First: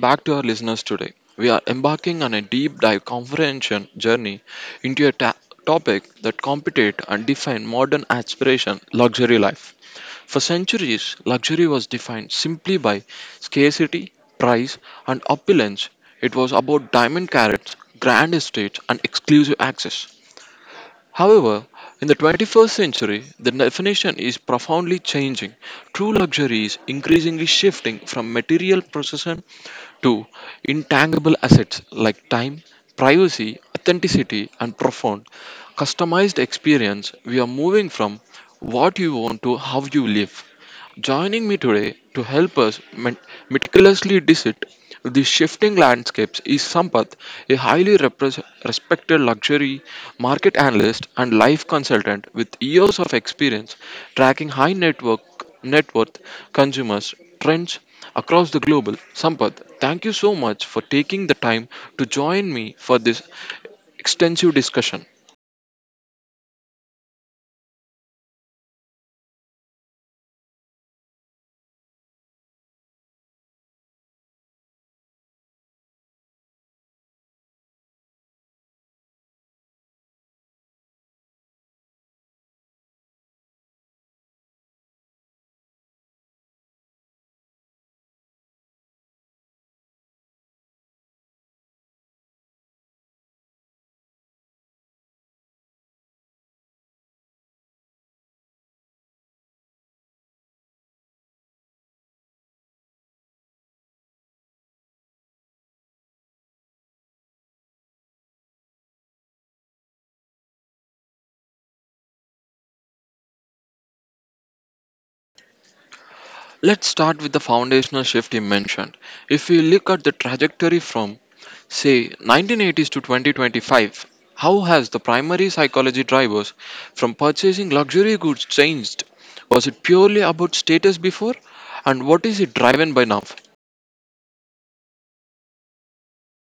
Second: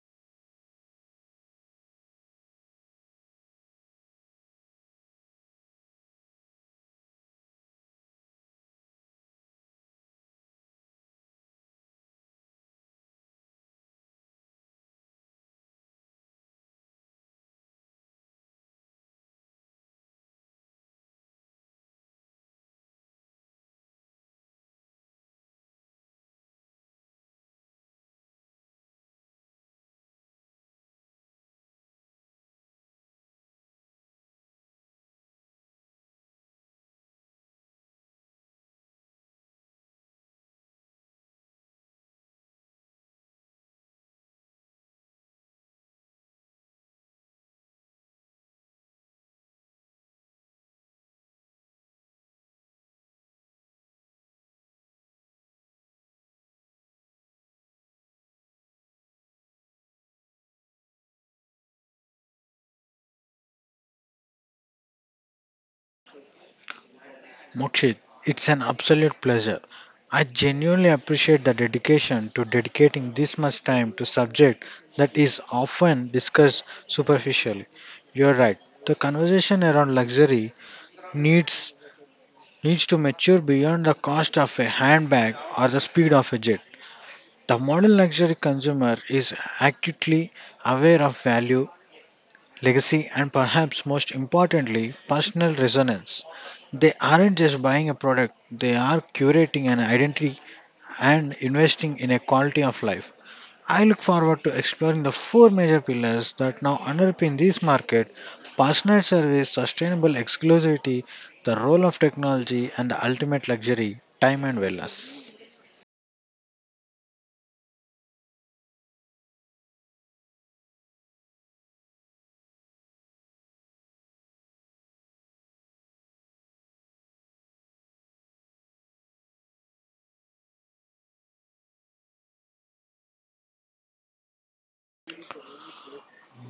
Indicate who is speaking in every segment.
Speaker 1: back to our listeners today. We are embarking on a deep dive comprehension journey into a topic that compete and define modern aspiration luxury life. For centuries, luxury was defined simply by scarcity, price, and opulence. It was about diamond carrots, grand estates, and exclusive access. However, in the 21st century, the definition is profoundly changing. True luxury is increasingly shifting from material possession to intangible assets like time, privacy, authenticity, and profound customized experience. We are moving from what you want to how you live. Joining me today to help us met- meticulously dissect these shifting landscapes is Sampath, a highly repres respected luxury market analyst and life consultant with years of experience tracking high net worth consumers trends across the global. Sampath, thank you so much for taking the time to join me for this extensive discussion.
Speaker 2: Mokshit, it's an absolute pleasure. I genuinely appreciate the dedication to dedicating this much time to subject that is often discussed superficially. You're right. The conversation around luxury needs needs to mature beyond the cost of a handbag or the speed of a jet. The modern luxury consumer is acutely aware of value legacy, and perhaps most importantly, personal resonance. They aren't just buying a product, they are curating an identity and investing in a quality of life. I look forward to exploring the four major pillars that now underpin this market personal service, sustainable exclusivity, the role of technology, and the ultimate luxury time and wellness.
Speaker 1: Let's start with the foundational shift you mentioned. If we look at the trajectory from, say, 1980s to 2025, how has the primary psychology drivers from purchasing luxury goods changed? Was it purely about status before? And what is it driven by now?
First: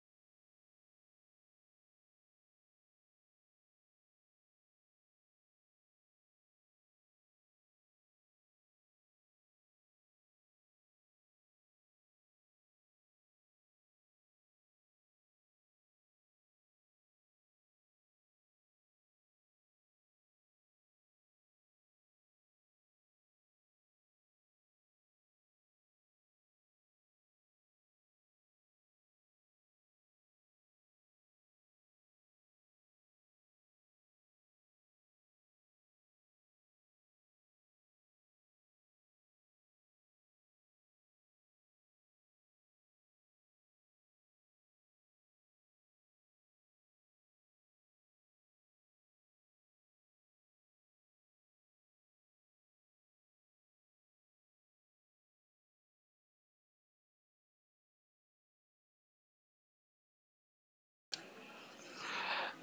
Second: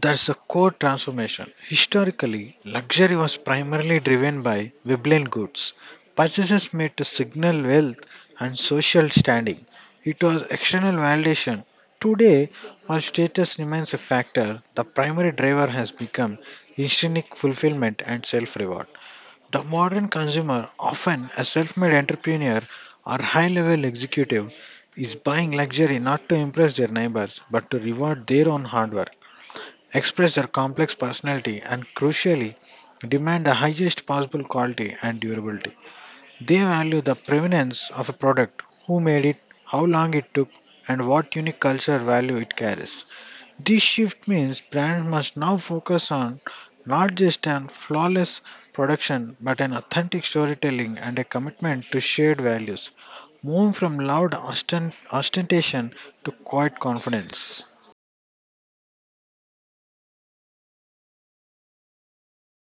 Speaker 2: That's the core transformation. Historically, luxury was primarily driven by Weblen goods, purchases made to signal wealth and social standing. It was external validation. Today, while status remains a factor, the primary driver has become intrinsic fulfillment and self reward. The modern consumer, often a self made entrepreneur or high level executive, is buying luxury not to impress their neighbors but to reward their own hard work express their complex personality, and crucially, demand the highest possible quality and durability. They value the provenance of a product, who made it, how long it took, and what unique cultural value it carries. This shift means brands must now focus on not just an flawless production but an authentic storytelling and a commitment to shared values, moving from ostentation to quiet confidence.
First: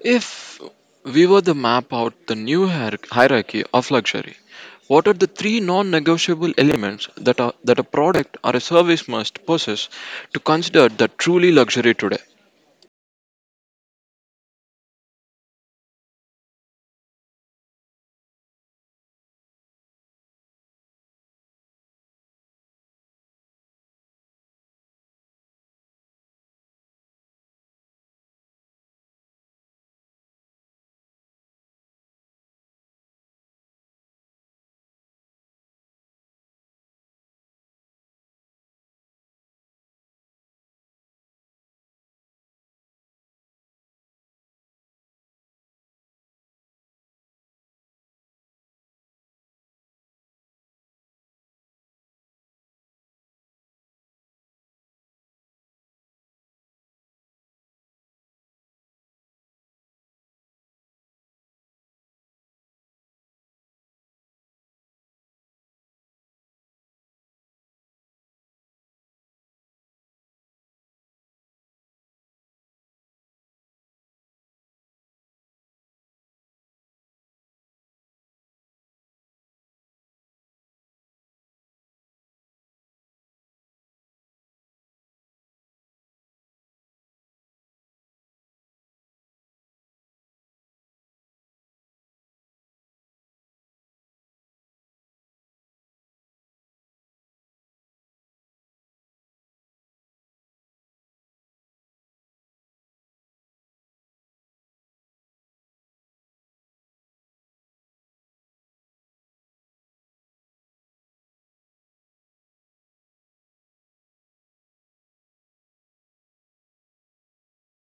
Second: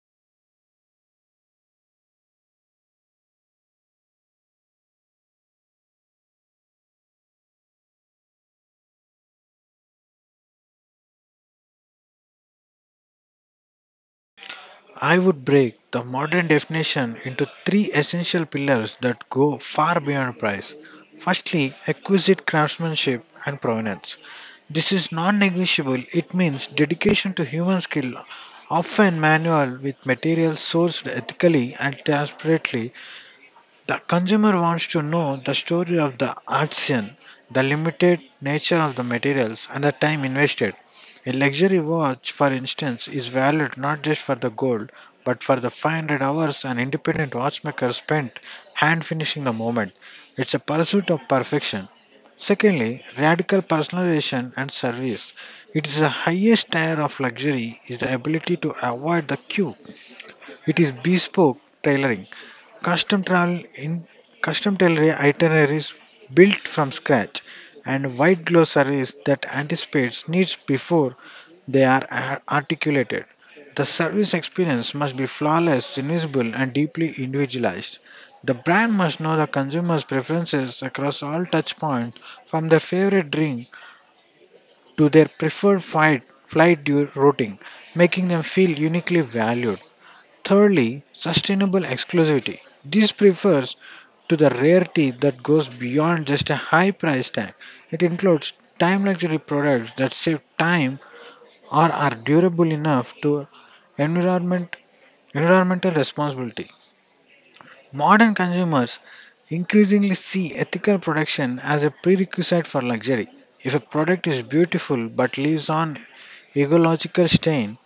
Speaker 1: If we were to map out the new hierarchy of luxury, what are the three non-negotiable elements that, that a product or a service must possess to consider that truly luxury today?
Speaker 2: I would break the modern definition into three essential pillars that go far beyond price. Firstly, exquisite craftsmanship and provenance. This is non negotiable, it means dedication to human skill, often manual, with materials sourced ethically and transparently the consumer wants to know the story of the artisan, the limited nature of the materials, and the time invested. A luxury watch, for instance, is valued not just for the gold, but for the 500 hours an independent watchmaker spent hand finishing the moment. It's a pursuit of perfection. Secondly, radical personalization and service. It is the highest tier of luxury is the ability to avoid the queue. It is bespoke tailoring. Custom travel in custom delivery itineraries built from scratch and white glove service that anticipates needs before articulated. The service experience must be flawless, invisible, and deeply individualized. The brand must know the consumer's preferences across all touch points, from their favorite drink to their preferred routing, making them feel uniquely valued. Thirdly, sustainable exclusivity. This refers to the rarity that goes beyond just a high price tag. It includes time luxury products that save time or are durable enough to environment environmental responsibility. Modern consumers increasingly see ethical production as a prerequisite for luxury. If a product is beautiful but leaves on ecological stain,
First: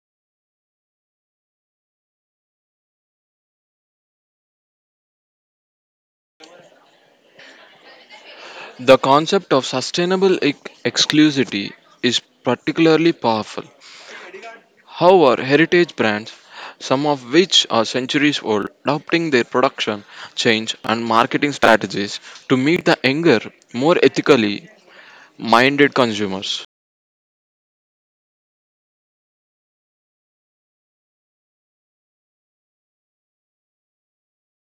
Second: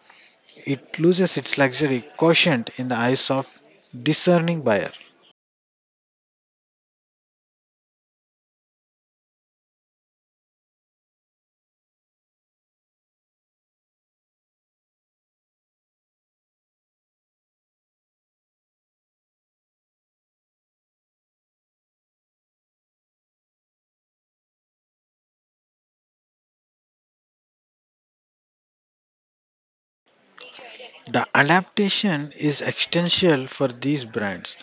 Speaker 2: it loses its luxury quotient in the eyes of discerning buyers.
Speaker 1: The concept of sustainable exclusivity is particularly powerful. However, heritage brands, some of which are centuries old, adopting their production, change, and marketing strategies to meet the younger, more ethically minded consumers.
Speaker 2: The adaptation is essential for these brands.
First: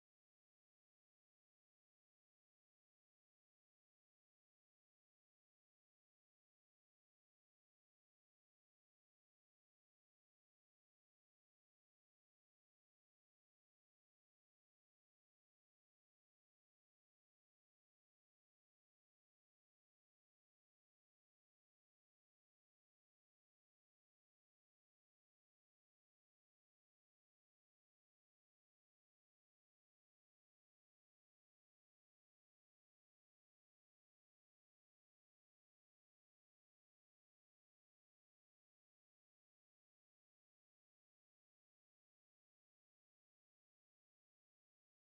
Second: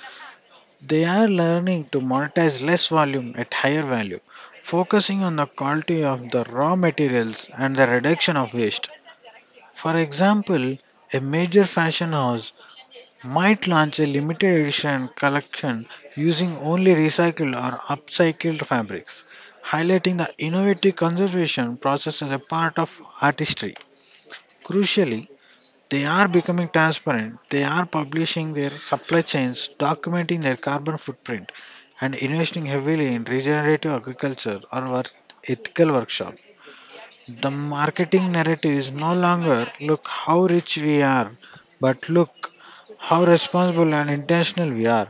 Speaker 2: They are learning to monetize less volume at higher value, focusing on the quality of the raw materials and the reduction of waste. For example, a major fashion house might launch a limited edition collection using only recycled or upcycled fabrics, highlighting the innovative conservation process as a part of artistry. Crucially, they are becoming transparent. They are publishing their supply chains, documenting their carbon footprint, and investing heavily in regenerative agriculture or ethical workshop. The marketing narrative is no longer look how rich we are, but look how responsible and intentional we are.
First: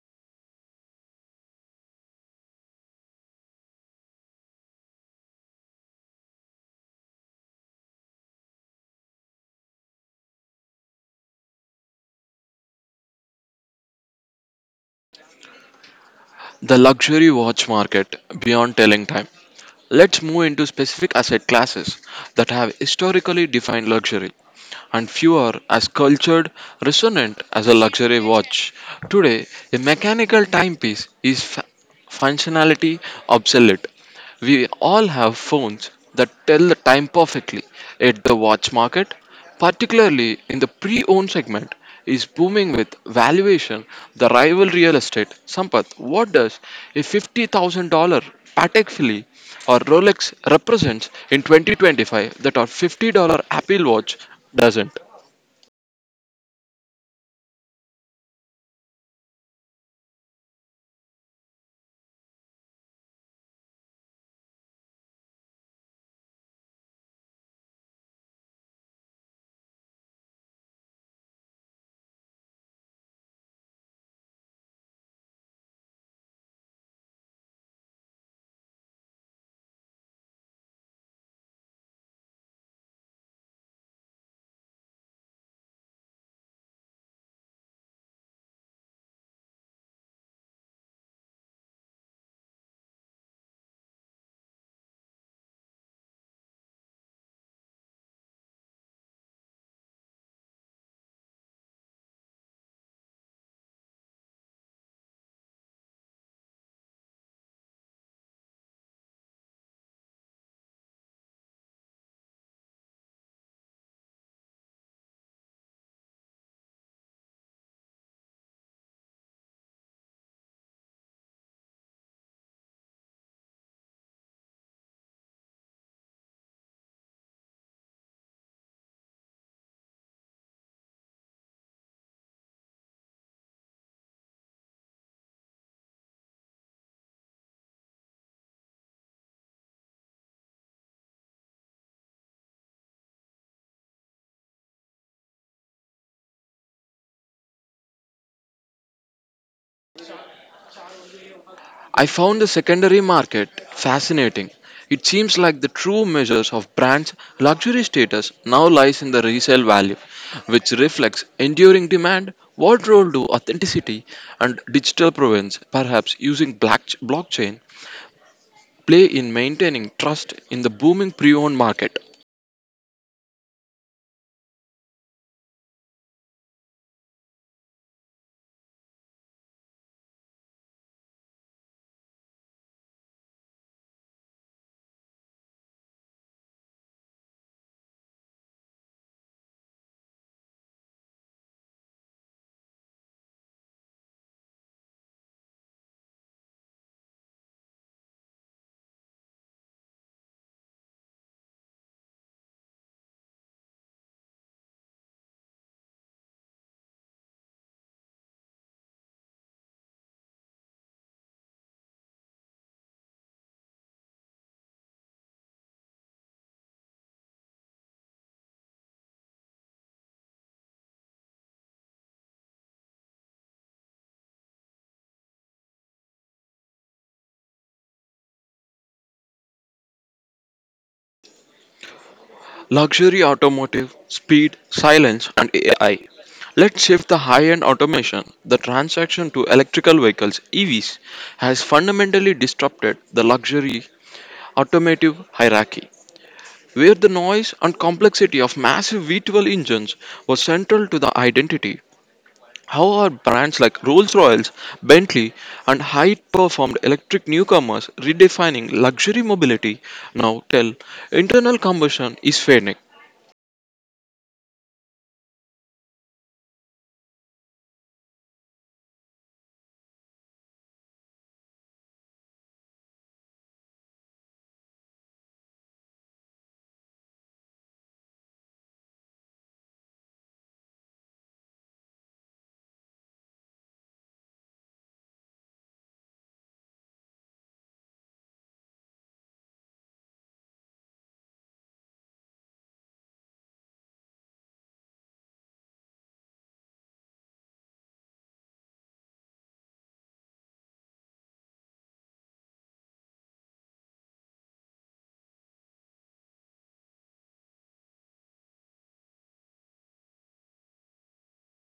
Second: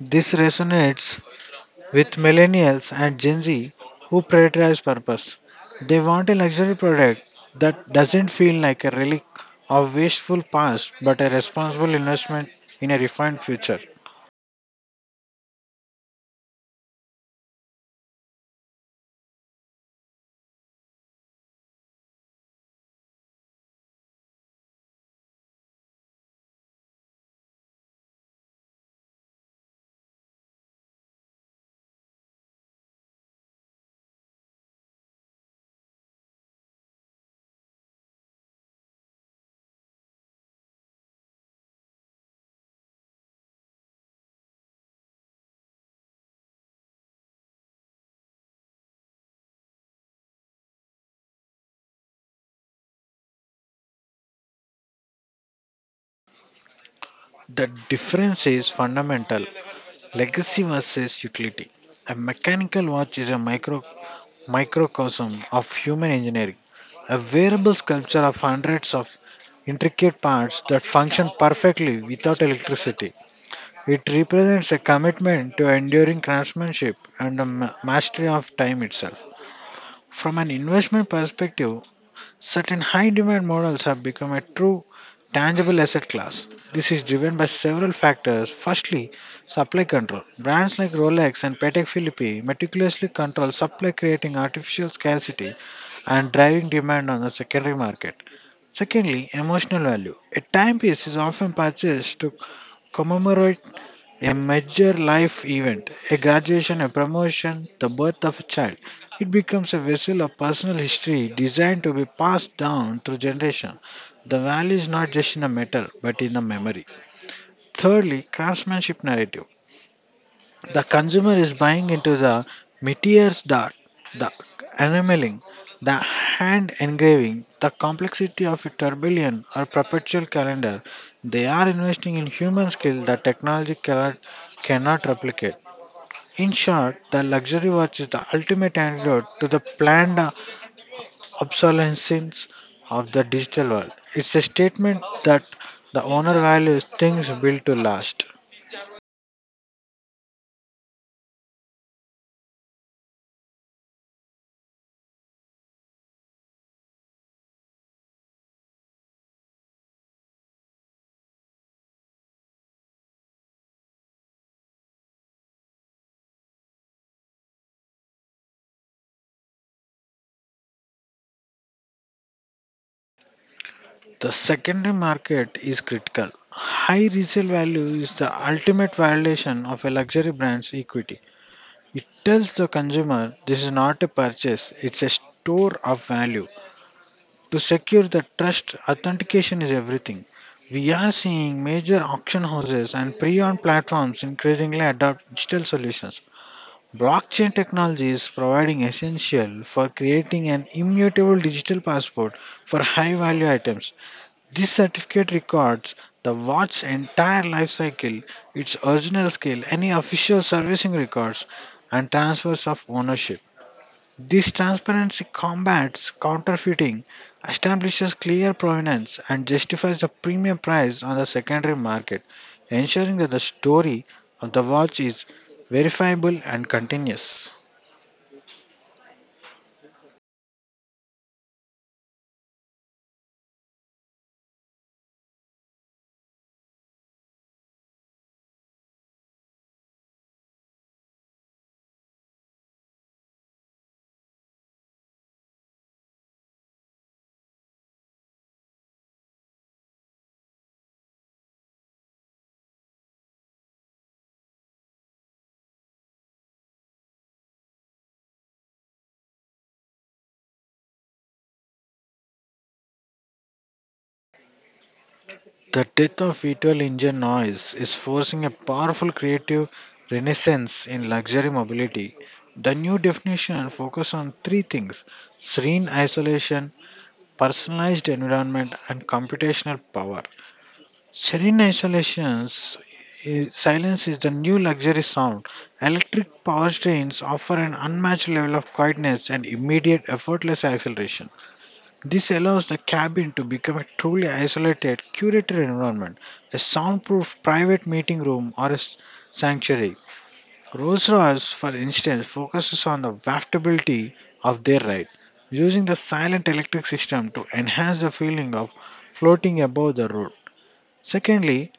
Speaker 2: This resonates with millennials and Gen Z who prioritize purpose. They want a luxury product that doesn't feel like a relic of wasteful past but a responsible investment in a refined future.
Speaker 1: The luxury watch market beyond telling time. Let's move into specific asset classes that have historically defined luxury, and few are as cultured, resonant as a luxury watch. Today, a mechanical timepiece is functionality obsolete. We all have phones that tell the time perfectly. At the watch market, particularly in the pre owned segment, is booming with valuation, the rival real estate. Sampath, what does a $50,000 Patek Philippe or Rolex represents in 2025 that our $50 Apple Watch doesn't?
Speaker 2: The difference is fundamental. Legacy versus utility. A mechanical watch is a microcosm of human engineering, a wearable sculpture of hundreds of intricate parts that function perfectly without electricity. It represents a commitment to enduring craftsmanship and the mastery of time itself. From an investment perspective, certain high demand models have become a true tangible asset class. This is driven by several factors. Firstly, supply control. Brands like Rolex and Patek Philippe meticulously control supply, creating artificial scarcity and driving demand on the secondary market. Secondly, emotional value. A timepiece is often purchased to commemorate a major life event, a graduation, a promotion, the birth of a child. It becomes a vessel of personal history designed to be passed down through generations. The value is not just in the metal, but in the memory. Thirdly, craftsmanship narrative. The consumer is buying into the meteor's dart, the enameling, the hand engraving, the complexity of a turbillion or perpetual calendar. They are investing in human skill that technology cannot replicate. In short, the luxury watch is the ultimate antidote to the planned obsolescence of the digital world. It's a statement that the owner values things built to last.
Speaker 1: I found the secondary market fascinating. It seems like the true measures of brands' luxury status now lies in the resale value, which reflects enduring demand. What role do authenticity and digital provenance, perhaps using blockchain, play in maintaining trust in the booming pre owned market?
Speaker 2: The secondary market is critical. High resale value is the ultimate validation of a luxury brand's equity. It tells the consumer this is not a purchase, it's a store of value. To secure the trust, authentication is everything. We are seeing major auction houses and pre-owned platforms increasingly adopt digital solutions. Blockchain technology is providing essential for creating an immutable digital passport for high-value items. This certificate records the watch's entire life cycle, its original scale, any official servicing records, and transfers of ownership. This transparency combats counterfeiting, establishes clear provenance, and justifies the premium price on the secondary market, ensuring that the story of the watch is verifiable and continuous.
Speaker 1: Luxury automotive, speed, silence, and AI. Let's shift the high end automation. The transaction to electrical vehicles, EVs, has fundamentally disrupted the luxury automotive hierarchy, where the noise and complexity of massive V12 engines was central to the identity. How are brands like Rolls-Royce, Bentley, and high-performed electric newcomers redefining luxury mobility now tell internal combustion is fading?
Speaker 2: The death of V12 engine noise is forcing a powerful creative renaissance in luxury mobility. The new definition focuses on three things serene isolation, personalized environment, and computational power. Serene isolation silence is the new luxury sound. Electric powertrains offer an unmatched level of quietness and immediate effortless acceleration. This allows the cabin to become a truly isolated, curated environment, a soundproof private meeting room or sanctuary. Rolls Royce, for instance, focuses on the waftability of their ride, using the silent electric system to enhance the feeling of floating above the road. Secondly,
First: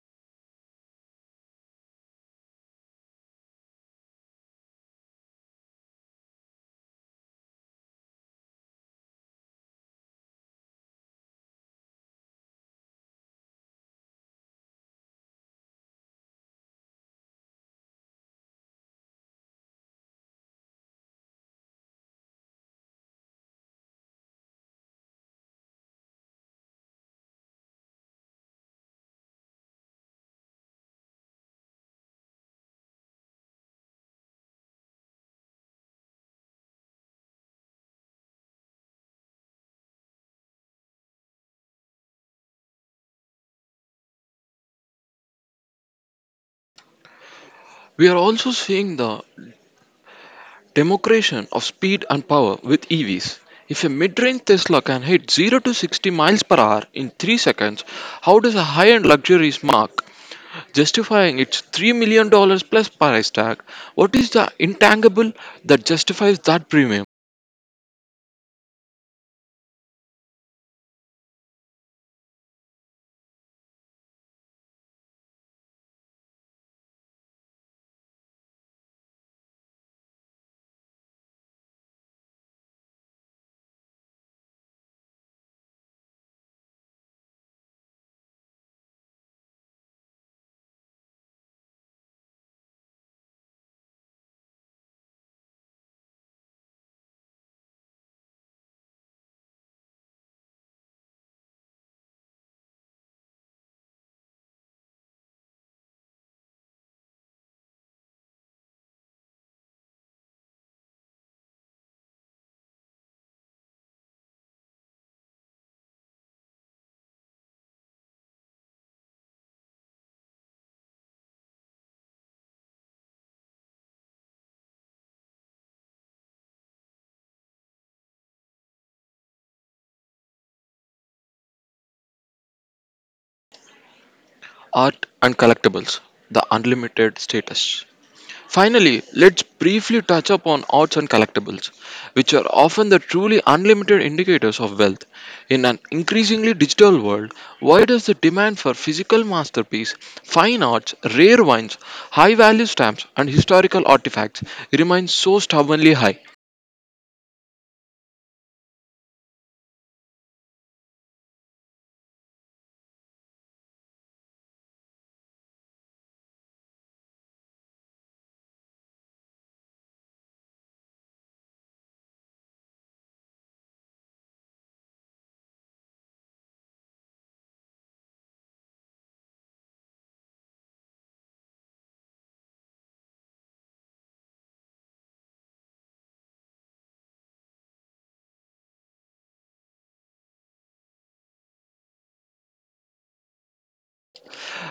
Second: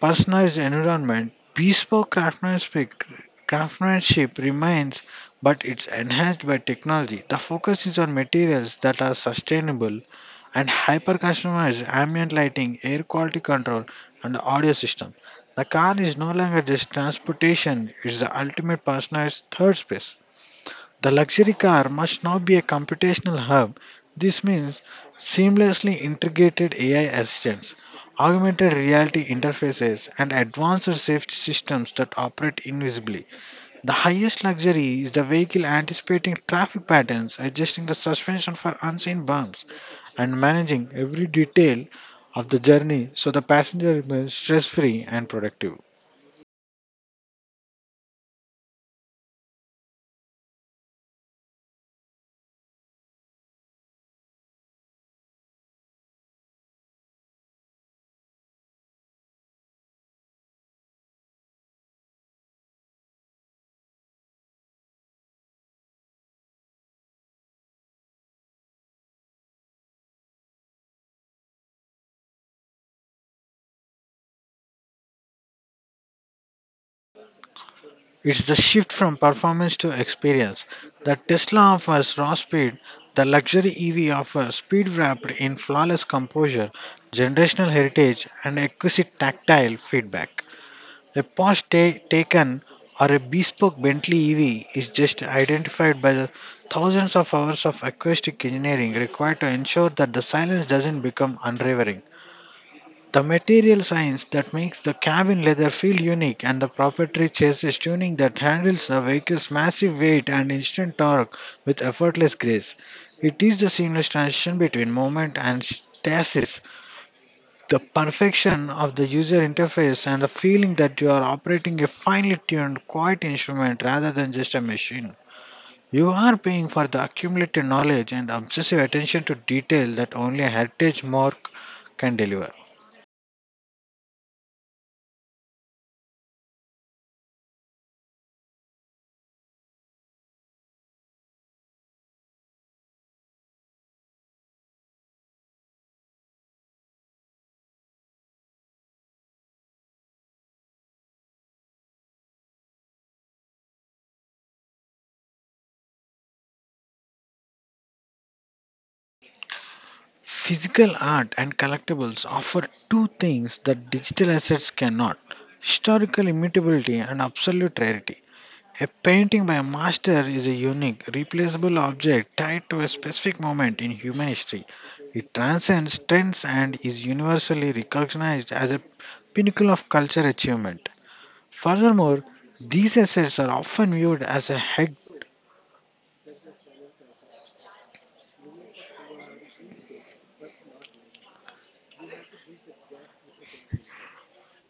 Speaker 2: personalized environment, bespoke craftsmanship remains, but it's enhanced by technology. The focus is on materials that are sustainable and hyper customized ambient lighting, air quality control, and audio system. The car is no longer just transportation, it's the ultimate personalized third space. The luxury car must now be a computational hub. This means seamlessly integrated AI assistants, augmented reality interfaces, and advanced safety systems that operate invisibly. The highest luxury is the vehicle anticipating traffic patterns, adjusting the suspension for unseen bumps and managing every detail of the journey so the passenger remains stress free and productive.
Speaker 1: We are also seeing the democration of speed and power with EVs. If a mid-range Tesla can hit 0 to 60 miles per hour in 3 seconds, how does a high-end luxury mark justifying its 3 million dollars plus price tag? What is the intangible that justifies that premium?
Speaker 2: It's the shift from performance to experience. The Tesla offers raw speed, the luxury EV offers speed wrapped in flawless composure, generational heritage, and exquisite tactile feedback. Taken or a bespoke Bentley EV is just identified by the thousands of hours of acoustic engineering required to ensure that the silence doesn't become unravering. The material science that makes the cabin leather feel unique and the proprietary chassis tuning that handles the vehicle's massive weight and instant torque with effortless grace. It is the seamless transition between movement and stasis, the perfection of the user interface and the feeling that you are operating a finely tuned, quiet instrument rather than just a machine. You are paying for the accumulated knowledge and obsessive attention to detail that only a heritage mark can deliver.
Speaker 1: Art and collectibles, the unlimited status. Finally, let's briefly touch upon arts and collectibles, which are often the truly unlimited indicators of wealth. In an increasingly digital world, why does the demand for physical masterpiece, fine arts, rare wines, high value stamps, and historical artifacts remain so stubbornly high?
Speaker 2: Physical art and collectibles offer two things that digital assets cannot historical immutability and absolute rarity. A painting by a master is a unique, replaceable object tied to a specific moment in human history. It transcends trends and is universally recognized as a pinnacle of culture achievement. Furthermore, these assets are often viewed as a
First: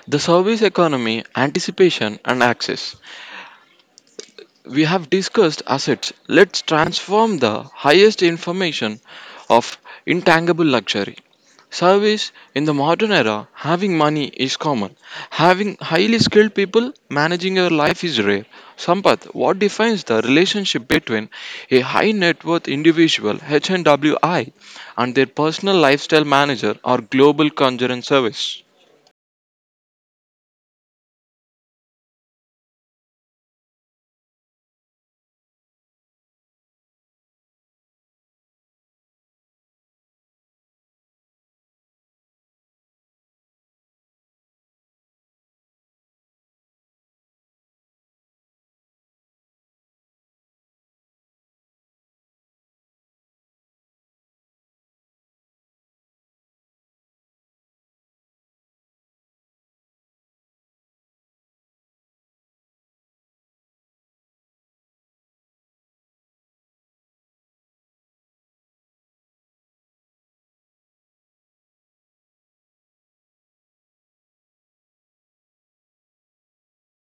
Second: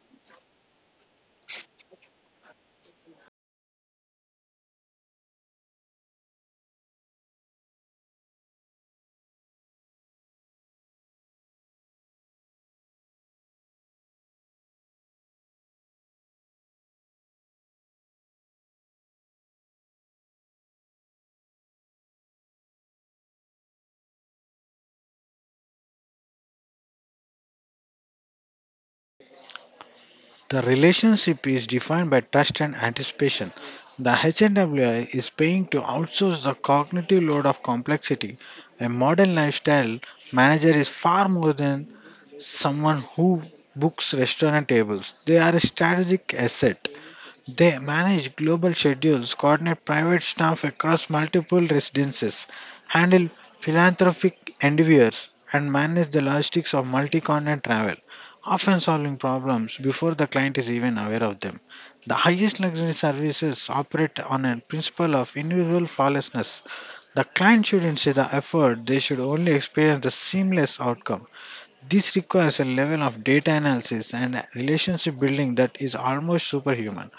Speaker 1: The service economy, anticipation, and access. We have discussed assets. Let's transform the highest information of intangible luxury. Service in the modern era, having money is common. Having highly skilled people managing your life is rare. Sampath, what defines the relationship between a high net worth individual HNWI and their personal lifestyle manager or global concern service?
Speaker 2: The relationship is defined by trust and anticipation. The HNWI is paying to outsource the cognitive load of complexity. A modern lifestyle manager is far more than someone who books restaurant tables. They are a strategic asset. They manage global schedules, coordinate private staff across multiple residences, handle philanthropic endeavors, and manage the logistics of multi continent travel, often solving problems before the client is even aware of them. The highest luxury services operate on a principle of individual flawlessness. The client shouldn't see the effort, they should only experience the seamless outcome. This requires a level of data analysis and relationship building that is almost superhuman.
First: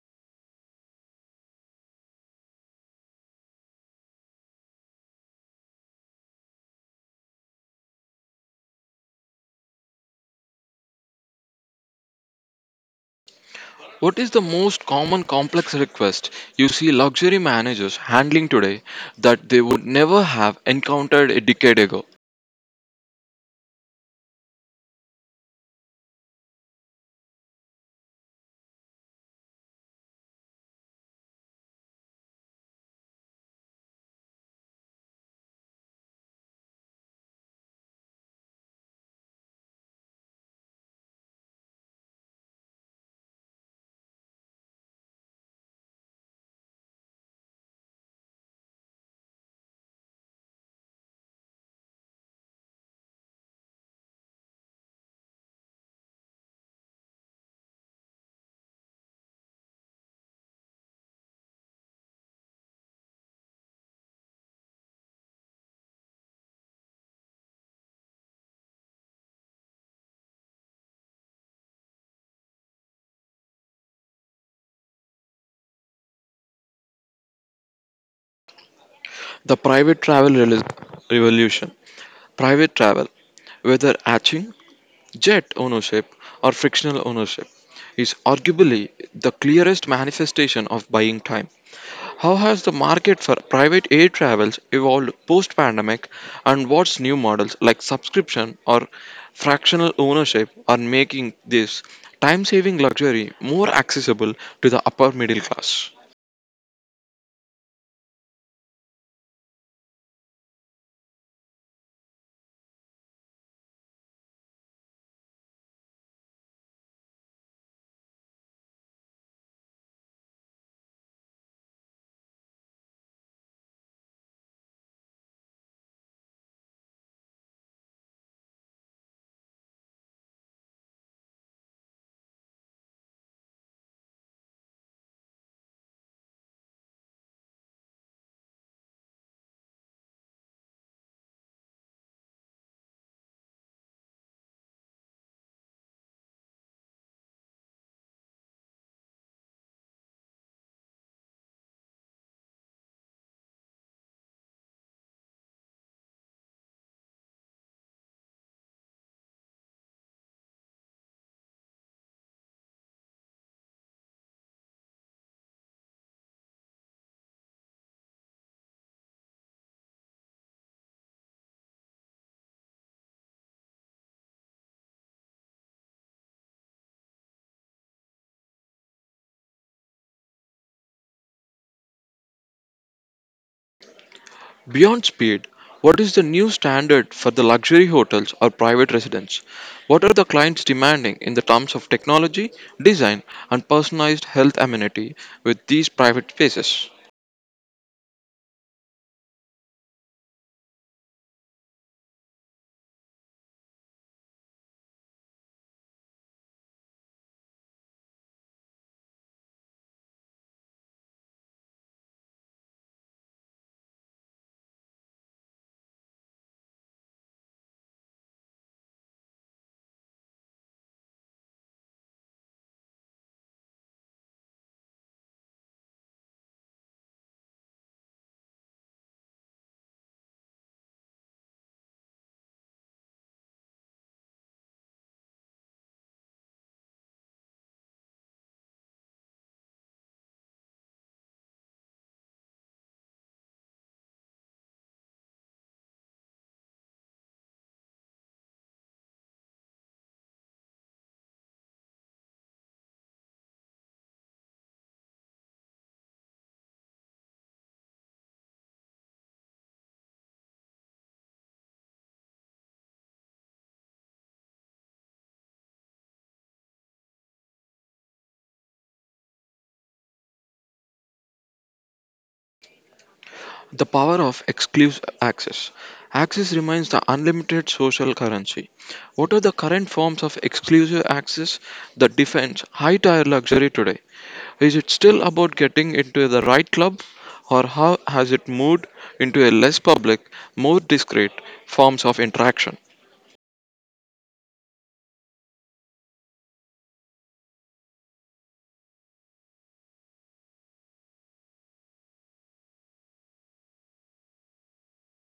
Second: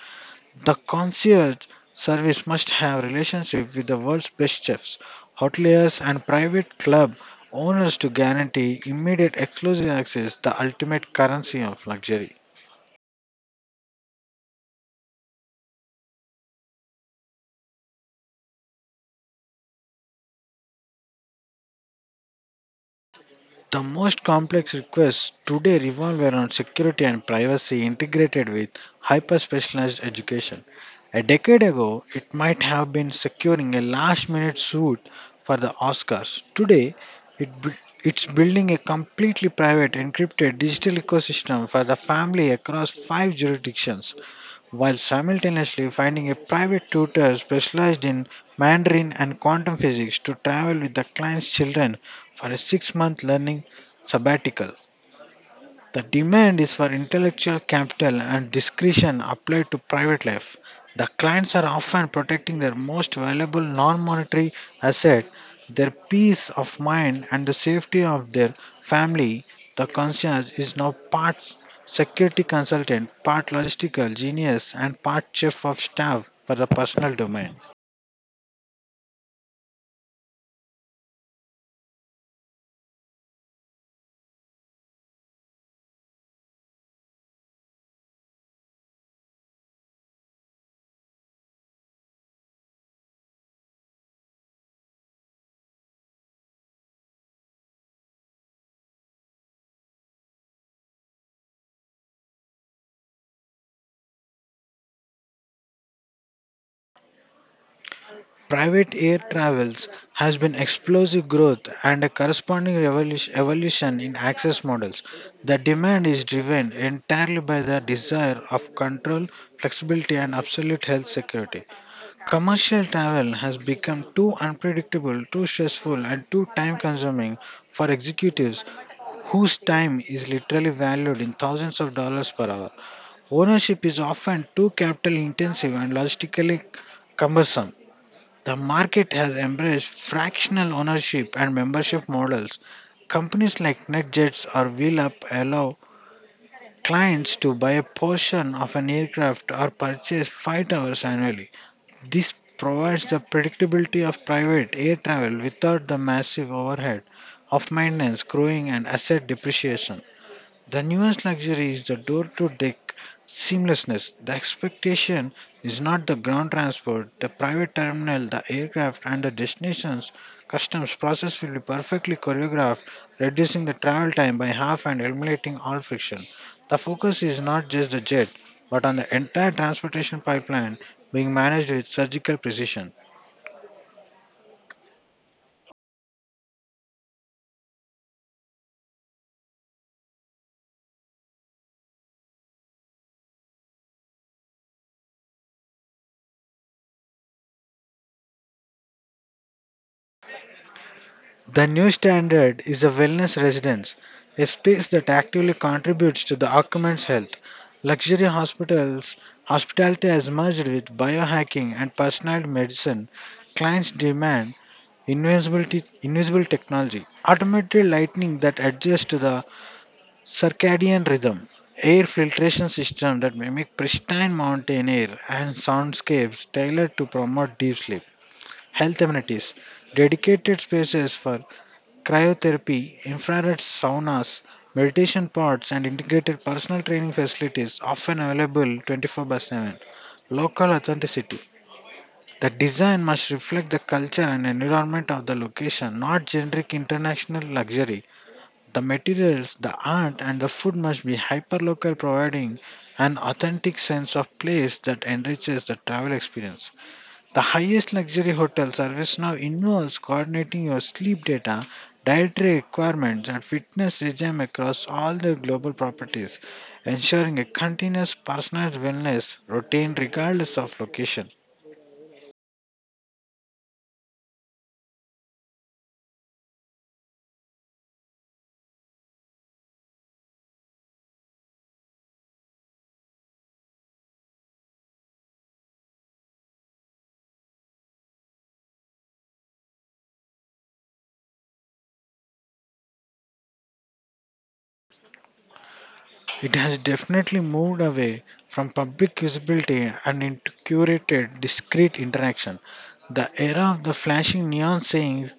Speaker 2: The concierge service must have relationship with the world's best chefs, hoteliers and private club owners to guarantee immediate exclusive access, the ultimate currency of luxury.
Speaker 1: What is the most common complex request you see luxury managers handling today that they would never have encountered a decade ago?
Speaker 2: The most complex requests today revolve around security and privacy integrated with hyper specialized education. A decade ago, it might have been securing a last minute suit for the Oscars. Today, it, bu- it's building a completely private, encrypted digital ecosystem for the family across five jurisdictions while simultaneously finding a private tutor specialized in Mandarin and quantum physics to travel with the client's children for a 6-month learning sabbatical. The demand is for intellectual capital and discretion applied to private life. The clients are often protecting their most valuable non monetary asset, their peace of mind, and the safety of their family. The concierge is now part security consultant, part logistical genius, and part chief of staff for the personal domain.
Speaker 1: The private travel revolution. Private travel, whether hatching Jet ownership or frictional ownership is arguably the clearest manifestation of buying time. How has the market for private air travels evolved post pandemic, and what's new models like subscription or fractional ownership are making this time saving luxury more accessible to the upper middle class?
Speaker 2: Private air travels has been explosive growth and a corresponding evolution in access models. The demand is driven entirely by the desire of control, flexibility, and absolute health security. Commercial travel has become too unpredictable, too stressful, and too time consuming for executives whose time is literally valued in thousands of dollars per hour. Ownership is often too capital intensive and logistically cumbersome. The market has embraced fractional ownership and membership models. Companies like NetJets or WheelUp allow clients to buy a portion of an aircraft or purchase flight hours annually. This provides the predictability of private air travel without the massive overhead of maintenance, crewing, and asset depreciation. The newest luxury is the door to deck seamlessness. The expectation is not the ground transport, the private terminal, the aircraft, and the destinations. Customs process will be perfectly choreographed, reducing the travel time by half and eliminating all friction. The focus is not just the jet, but on the entire transportation pipeline being managed with surgical precision.
Speaker 1: Beyond speed, what is the new standard for the luxury hotels or private residents? What are the clients demanding in the terms of technology, design, and personalized health amenity with these private spaces?
Speaker 2: The new standard is a wellness residence, a space that actively contributes to the occupant's health. Luxury hospitality has merged with biohacking and personalized medicine. Clients demand invisibility, invisible technology, automated lighting that adjusts to the circadian rhythm, air filtration system that mimic pristine mountain air, and soundscapes tailored to promote deep sleep health amenities, dedicated spaces for cryotherapy, infrared saunas, meditation pods, and integrated personal training facilities often available 24 by 7. Local authenticity. The design must reflect the culture and environment of the location, not generic international luxury. The materials, the art, and the food must be hyperlocal, providing an authentic sense of place that enriches the travel experience. The highest luxury hotel service now involves coordinating your sleep data, dietary requirements, and fitness regime across all their global properties, ensuring a continuous personalized wellness routine regardless of location.
Speaker 1: The power of exclusive access. Access remains the unlimited social currency. What are the current forms of exclusive access that defines high tier luxury today? Is it still about getting into the right club, or how has it moved into a less public, more discreet forms of interaction?
Speaker 2: It has definitely moved away from public visibility and into curated, discreet interaction. The era of the flashing neon sayings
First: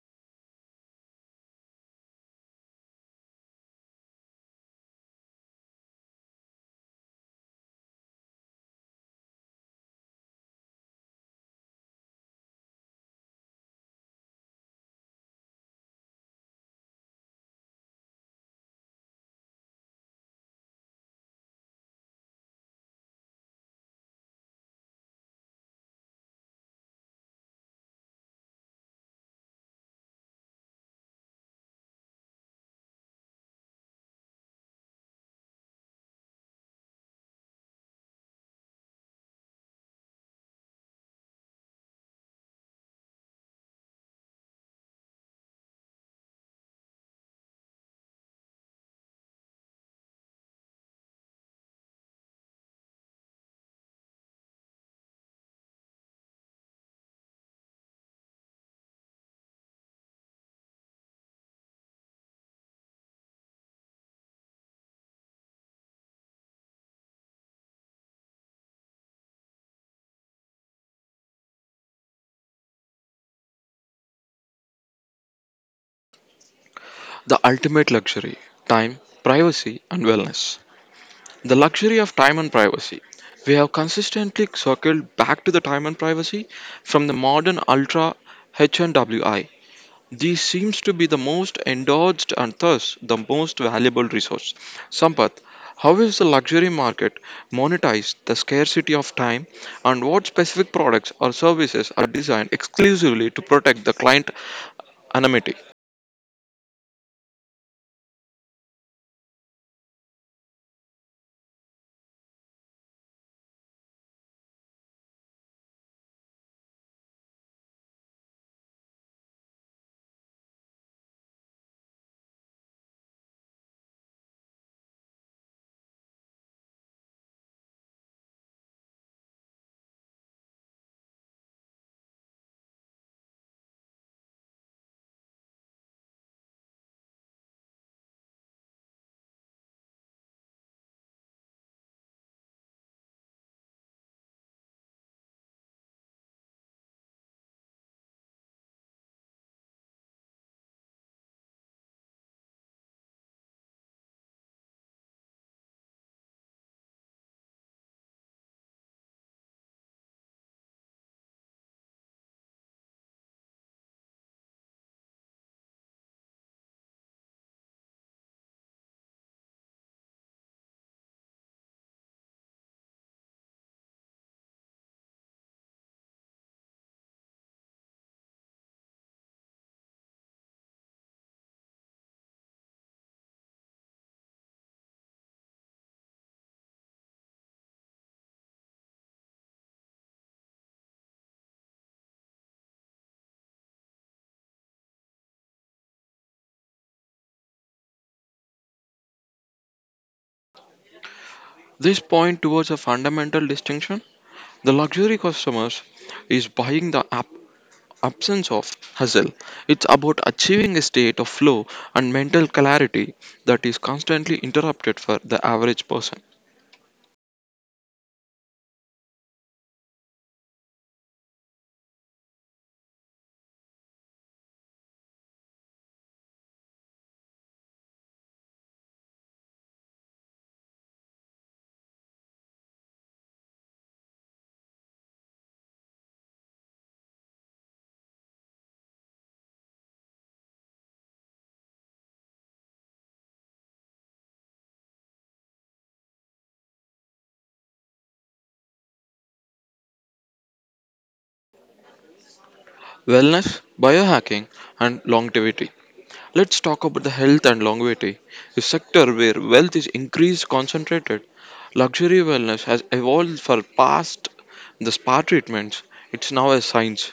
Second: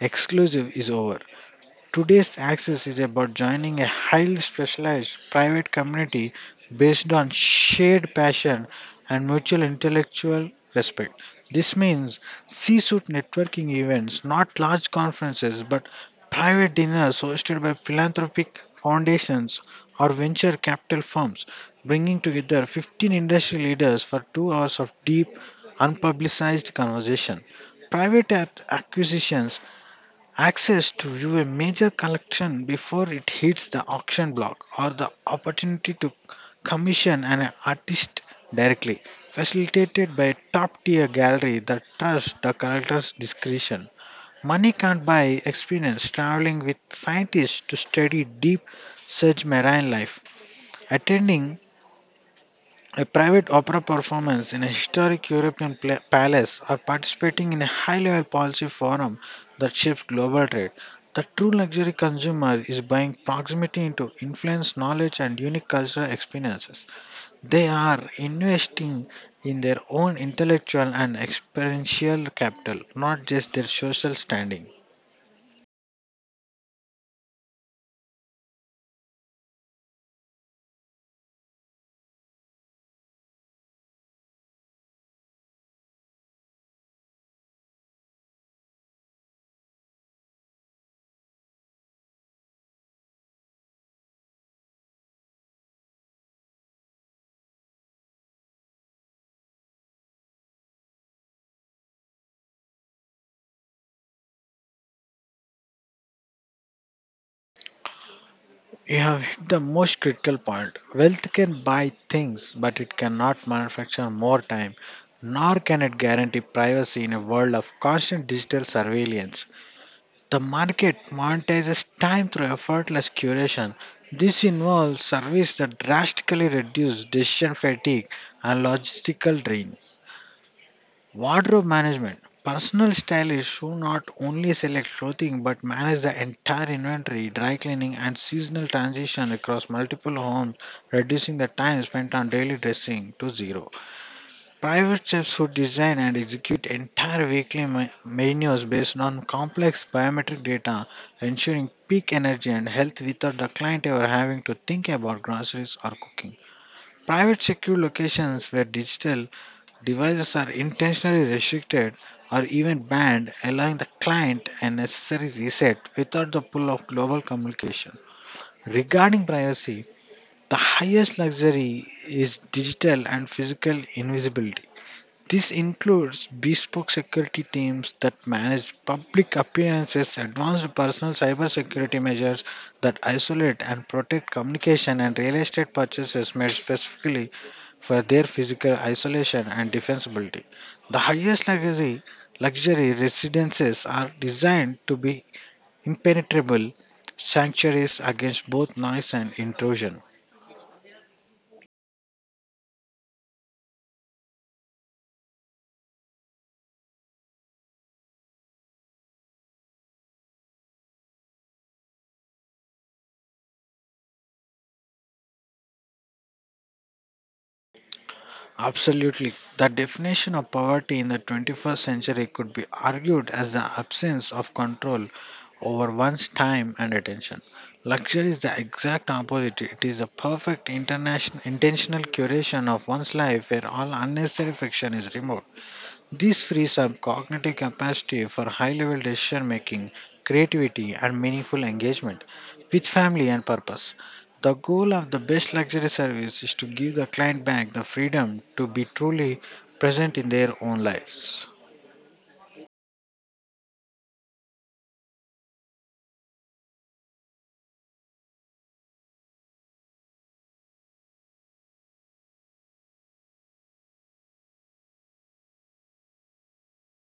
Speaker 2: exclusive is over. Today's access is about joining a highly specialized private community based on shared passion and mutual intellectual respect. This means C suite networking events, not large conferences, but private dinners hosted by philanthropic foundations or venture capital firms, bringing together 15 industry leaders for 2 hours of deep, unpublicized conversation. Private acquisitions access to view a major collection before it hits the auction block or the opportunity to commission an artist directly, facilitated by a top tier gallery that trusts the collector's discretion. Money can't buy experience traveling with scientists to study deep search marine life, attending a private opera performance in a historic European palace, or participating in a high level policy forum that shapes global trade. The true luxury consumer is buying proximity into influence, knowledge, and unique cultural experiences. They are investing in their own intellectual and experiential capital, not just their social standing.
Speaker 1: The ultimate luxury time, privacy, and wellness. The luxury of time and privacy. We have consistently circled back to the time and privacy from the modern ultra H&WI. This seems to be the most endorsed and thus the most valuable resource. Sampath, how is the luxury market monetized the scarcity of time and what specific products or services are designed exclusively to protect the client anonymity?
Speaker 2: You have hit the most critical point. Wealth can buy things, but it cannot manufacture more time, nor can it guarantee privacy in a world of constant digital surveillance. The market monetizes time through effortless curation. This involves services that drastically reduce decision fatigue and logistical drain. Wardrobe management. Personal stylists should not only select clothing but manage the entire inventory, dry cleaning, and seasonal transition across multiple homes, reducing the time spent on daily dressing to zero. Private chefs who design and execute entire weekly menus based on complex biometric data, ensuring peak energy and health without the client ever having to think about groceries or cooking. Private secure locations where digital devices are intentionally restricted or even banned, allowing the client a necessary reset without the pull of global communication. Regarding privacy, the highest luxury is digital and physical invisibility. This includes bespoke security teams that manage public appearances, advanced personal cybersecurity measures that isolate and protect communication, and real estate purchases made specifically for their physical isolation and defensibility. The highest luxury residences are designed to be impenetrable sanctuaries against both noise and intrusion.
Speaker 1: This point towards a fundamental distinction the luxury customers is buying the absence of hustle. It's about achieving a state of flow and mental clarity that is constantly interrupted for the average person.
Speaker 2: Absolutely. The definition of poverty in the 21st century could be argued as the absence of control over one's time and attention. Luxury is the exact opposite. It is the perfect international, intentional curation of one's life where all unnecessary friction is removed. This frees up cognitive capacity for high level decision making, creativity, and meaningful engagement with family and purpose. The goal of the best luxury service is to give the client back the freedom to be truly present in their own lives.
Speaker 1: Wellness, biohacking, and longevity. Let's talk about the health and longevity, a sector where wealth is increased concentrated. Luxury wellness has evolved for past the spa treatments. It's now a science.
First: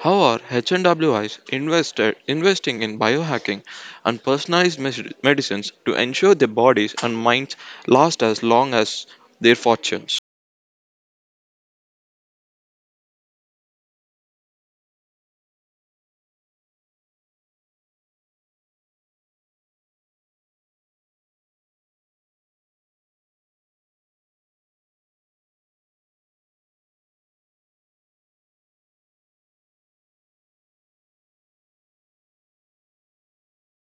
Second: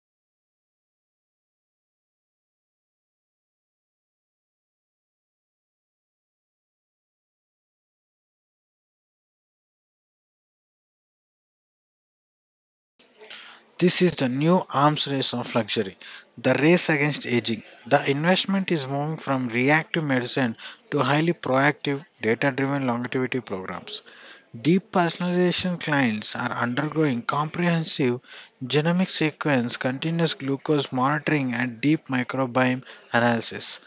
Speaker 1: However, are H&Ws investing in biohacking and personalized medicines to ensure their bodies and minds last as long as their fortunes?
Speaker 2: This is the new arms race of luxury, the race against aging. The investment is moving from reactive medicine to highly proactive, data driven longevity programs. Deep personalization clients are undergoing comprehensive genomic sequence, continuous glucose monitoring, and deep microbiome analysis.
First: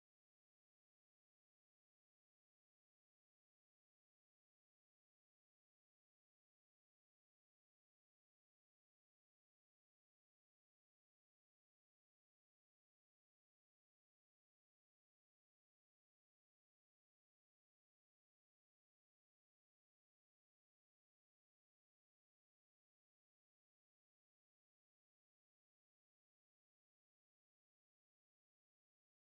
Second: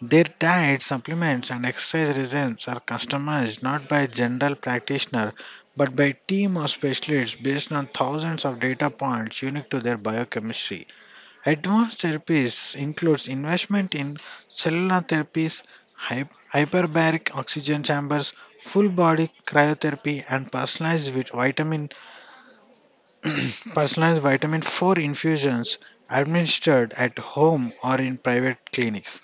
Speaker 2: Their diet, supplements, and exercise regimes are customized not by general practitioner but by team of specialists based on thousands of data points unique to their biochemistry. Advanced therapies includes investment in cellular therapies, hyperbaric oxygen chambers, full body cryotherapy, and personalized vitamin personalized vitamin 4 infusions administered at home or in private clinics.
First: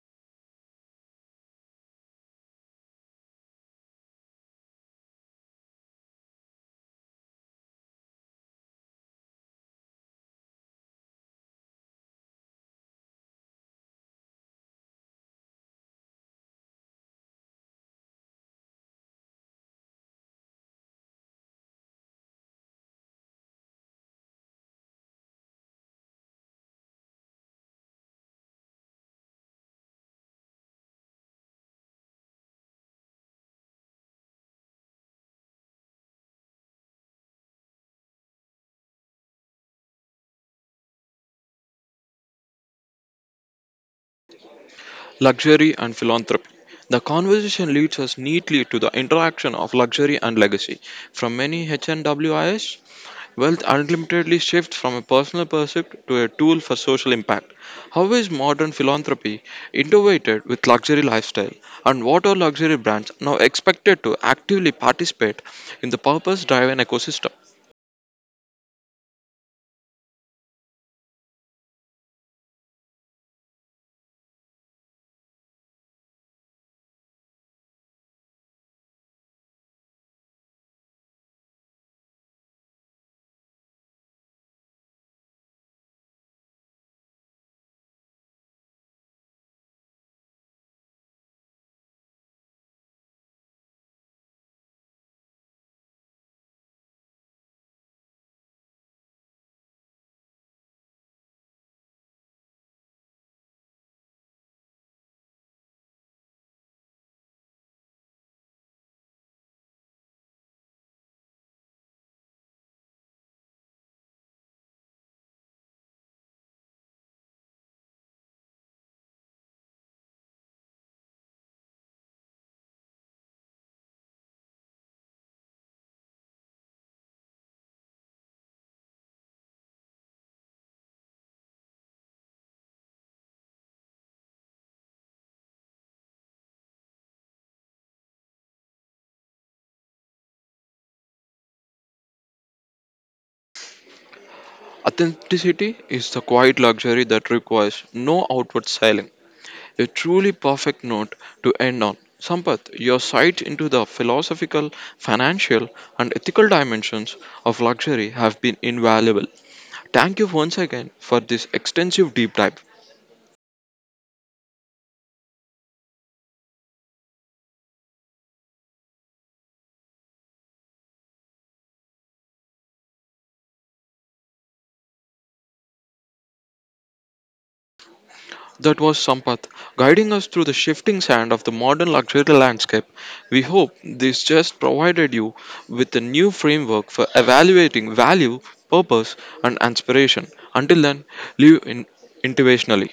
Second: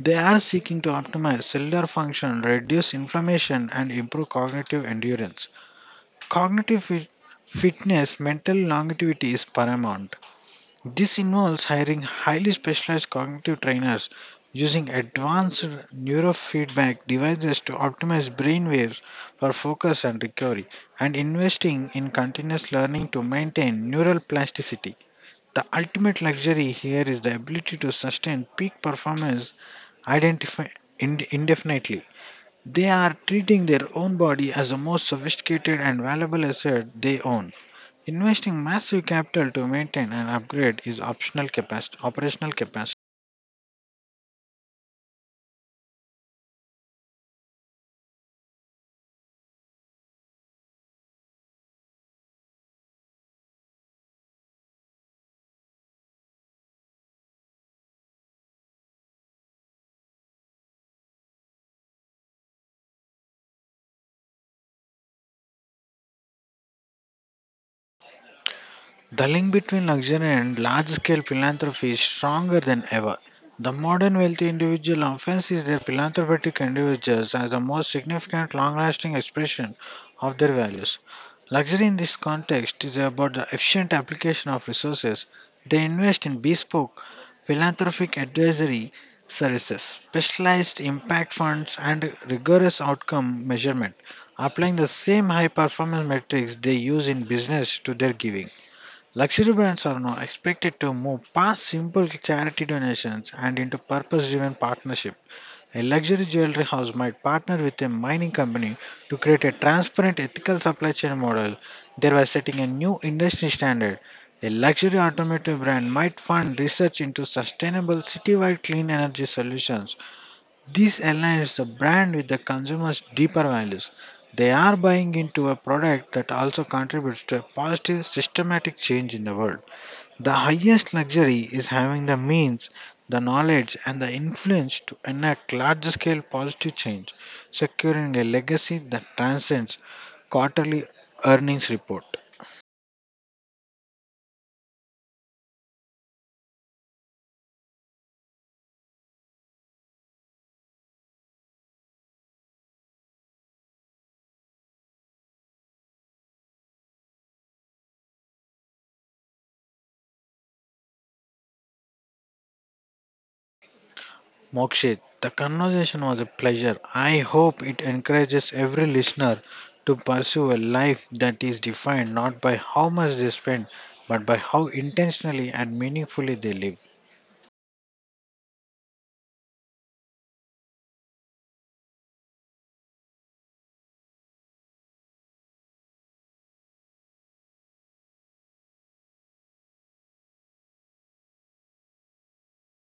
Speaker 2: They are seeking to optimize cellular function, reduce inflammation, and improve cognitive endurance. Cognitive fitness, mental longevity is paramount. This involves hiring highly specialized cognitive trainers using advanced neurofeedback devices to optimize brain waves for focus and recovery, and investing in continuous learning to maintain neural plasticity. The ultimate luxury here is the ability to sustain peak performance identify, indefinitely. They are treating their own body as the most sophisticated and valuable asset they own. Investing massive capital to maintain and upgrade is optional capacity, operational capacity.
Speaker 1: Luxury and philanthropy. The conversation leads us neatly to the interaction of luxury and legacy. From many HNWIS, wealth unlimitedly shifts from a personal pursuit to a tool for social impact. How is modern philanthropy integrated with luxury lifestyle, and what are luxury brands now expected to actively participate in the purpose-driven ecosystem?
Speaker 2: The link between luxury and large scale philanthropy is stronger than ever. The modern wealthy individual often sees their philanthropic endeavors as the most significant long lasting expression of their values. Luxury in this context is about the efficient application of resources. They invest in bespoke philanthropic advisory services, specialized impact funds, and rigorous outcome measurement, applying the same high performance metrics they use in business to their giving. Luxury brands are now expected to move past simple charity donations and into purpose driven partnership. A luxury jewelry house might partner with a mining company to create a transparent ethical supply chain model, thereby setting a new industry standard. A luxury automotive brand might fund research into sustainable citywide clean energy solutions. This aligns the brand with the consumer's deeper values. They are buying into a product that also contributes to a positive systematic change in the world. The highest luxury is having the means, the knowledge, and the influence to enact large scale positive change, securing a legacy that transcends quarterly earnings report.
Speaker 1: Authenticity is the quiet luxury that requires no outward selling. A truly perfect note to end on. Sampath, your sight into the philosophical, financial, and ethical dimensions of luxury have been invaluable. Thank you once again for this extensive deep dive.
Speaker 2: Mokshit, the conversation was a pleasure. I hope it encourages every listener to pursue a life that is defined not by how much they spend, but by how intentionally and meaningfully they live.
Speaker 1: That was Sampath guiding us through the shifting sand of the modern luxury landscape. We hope this just provided you with a new framework for evaluating value, purpose, and inspiration. Until then, live in intuitionally.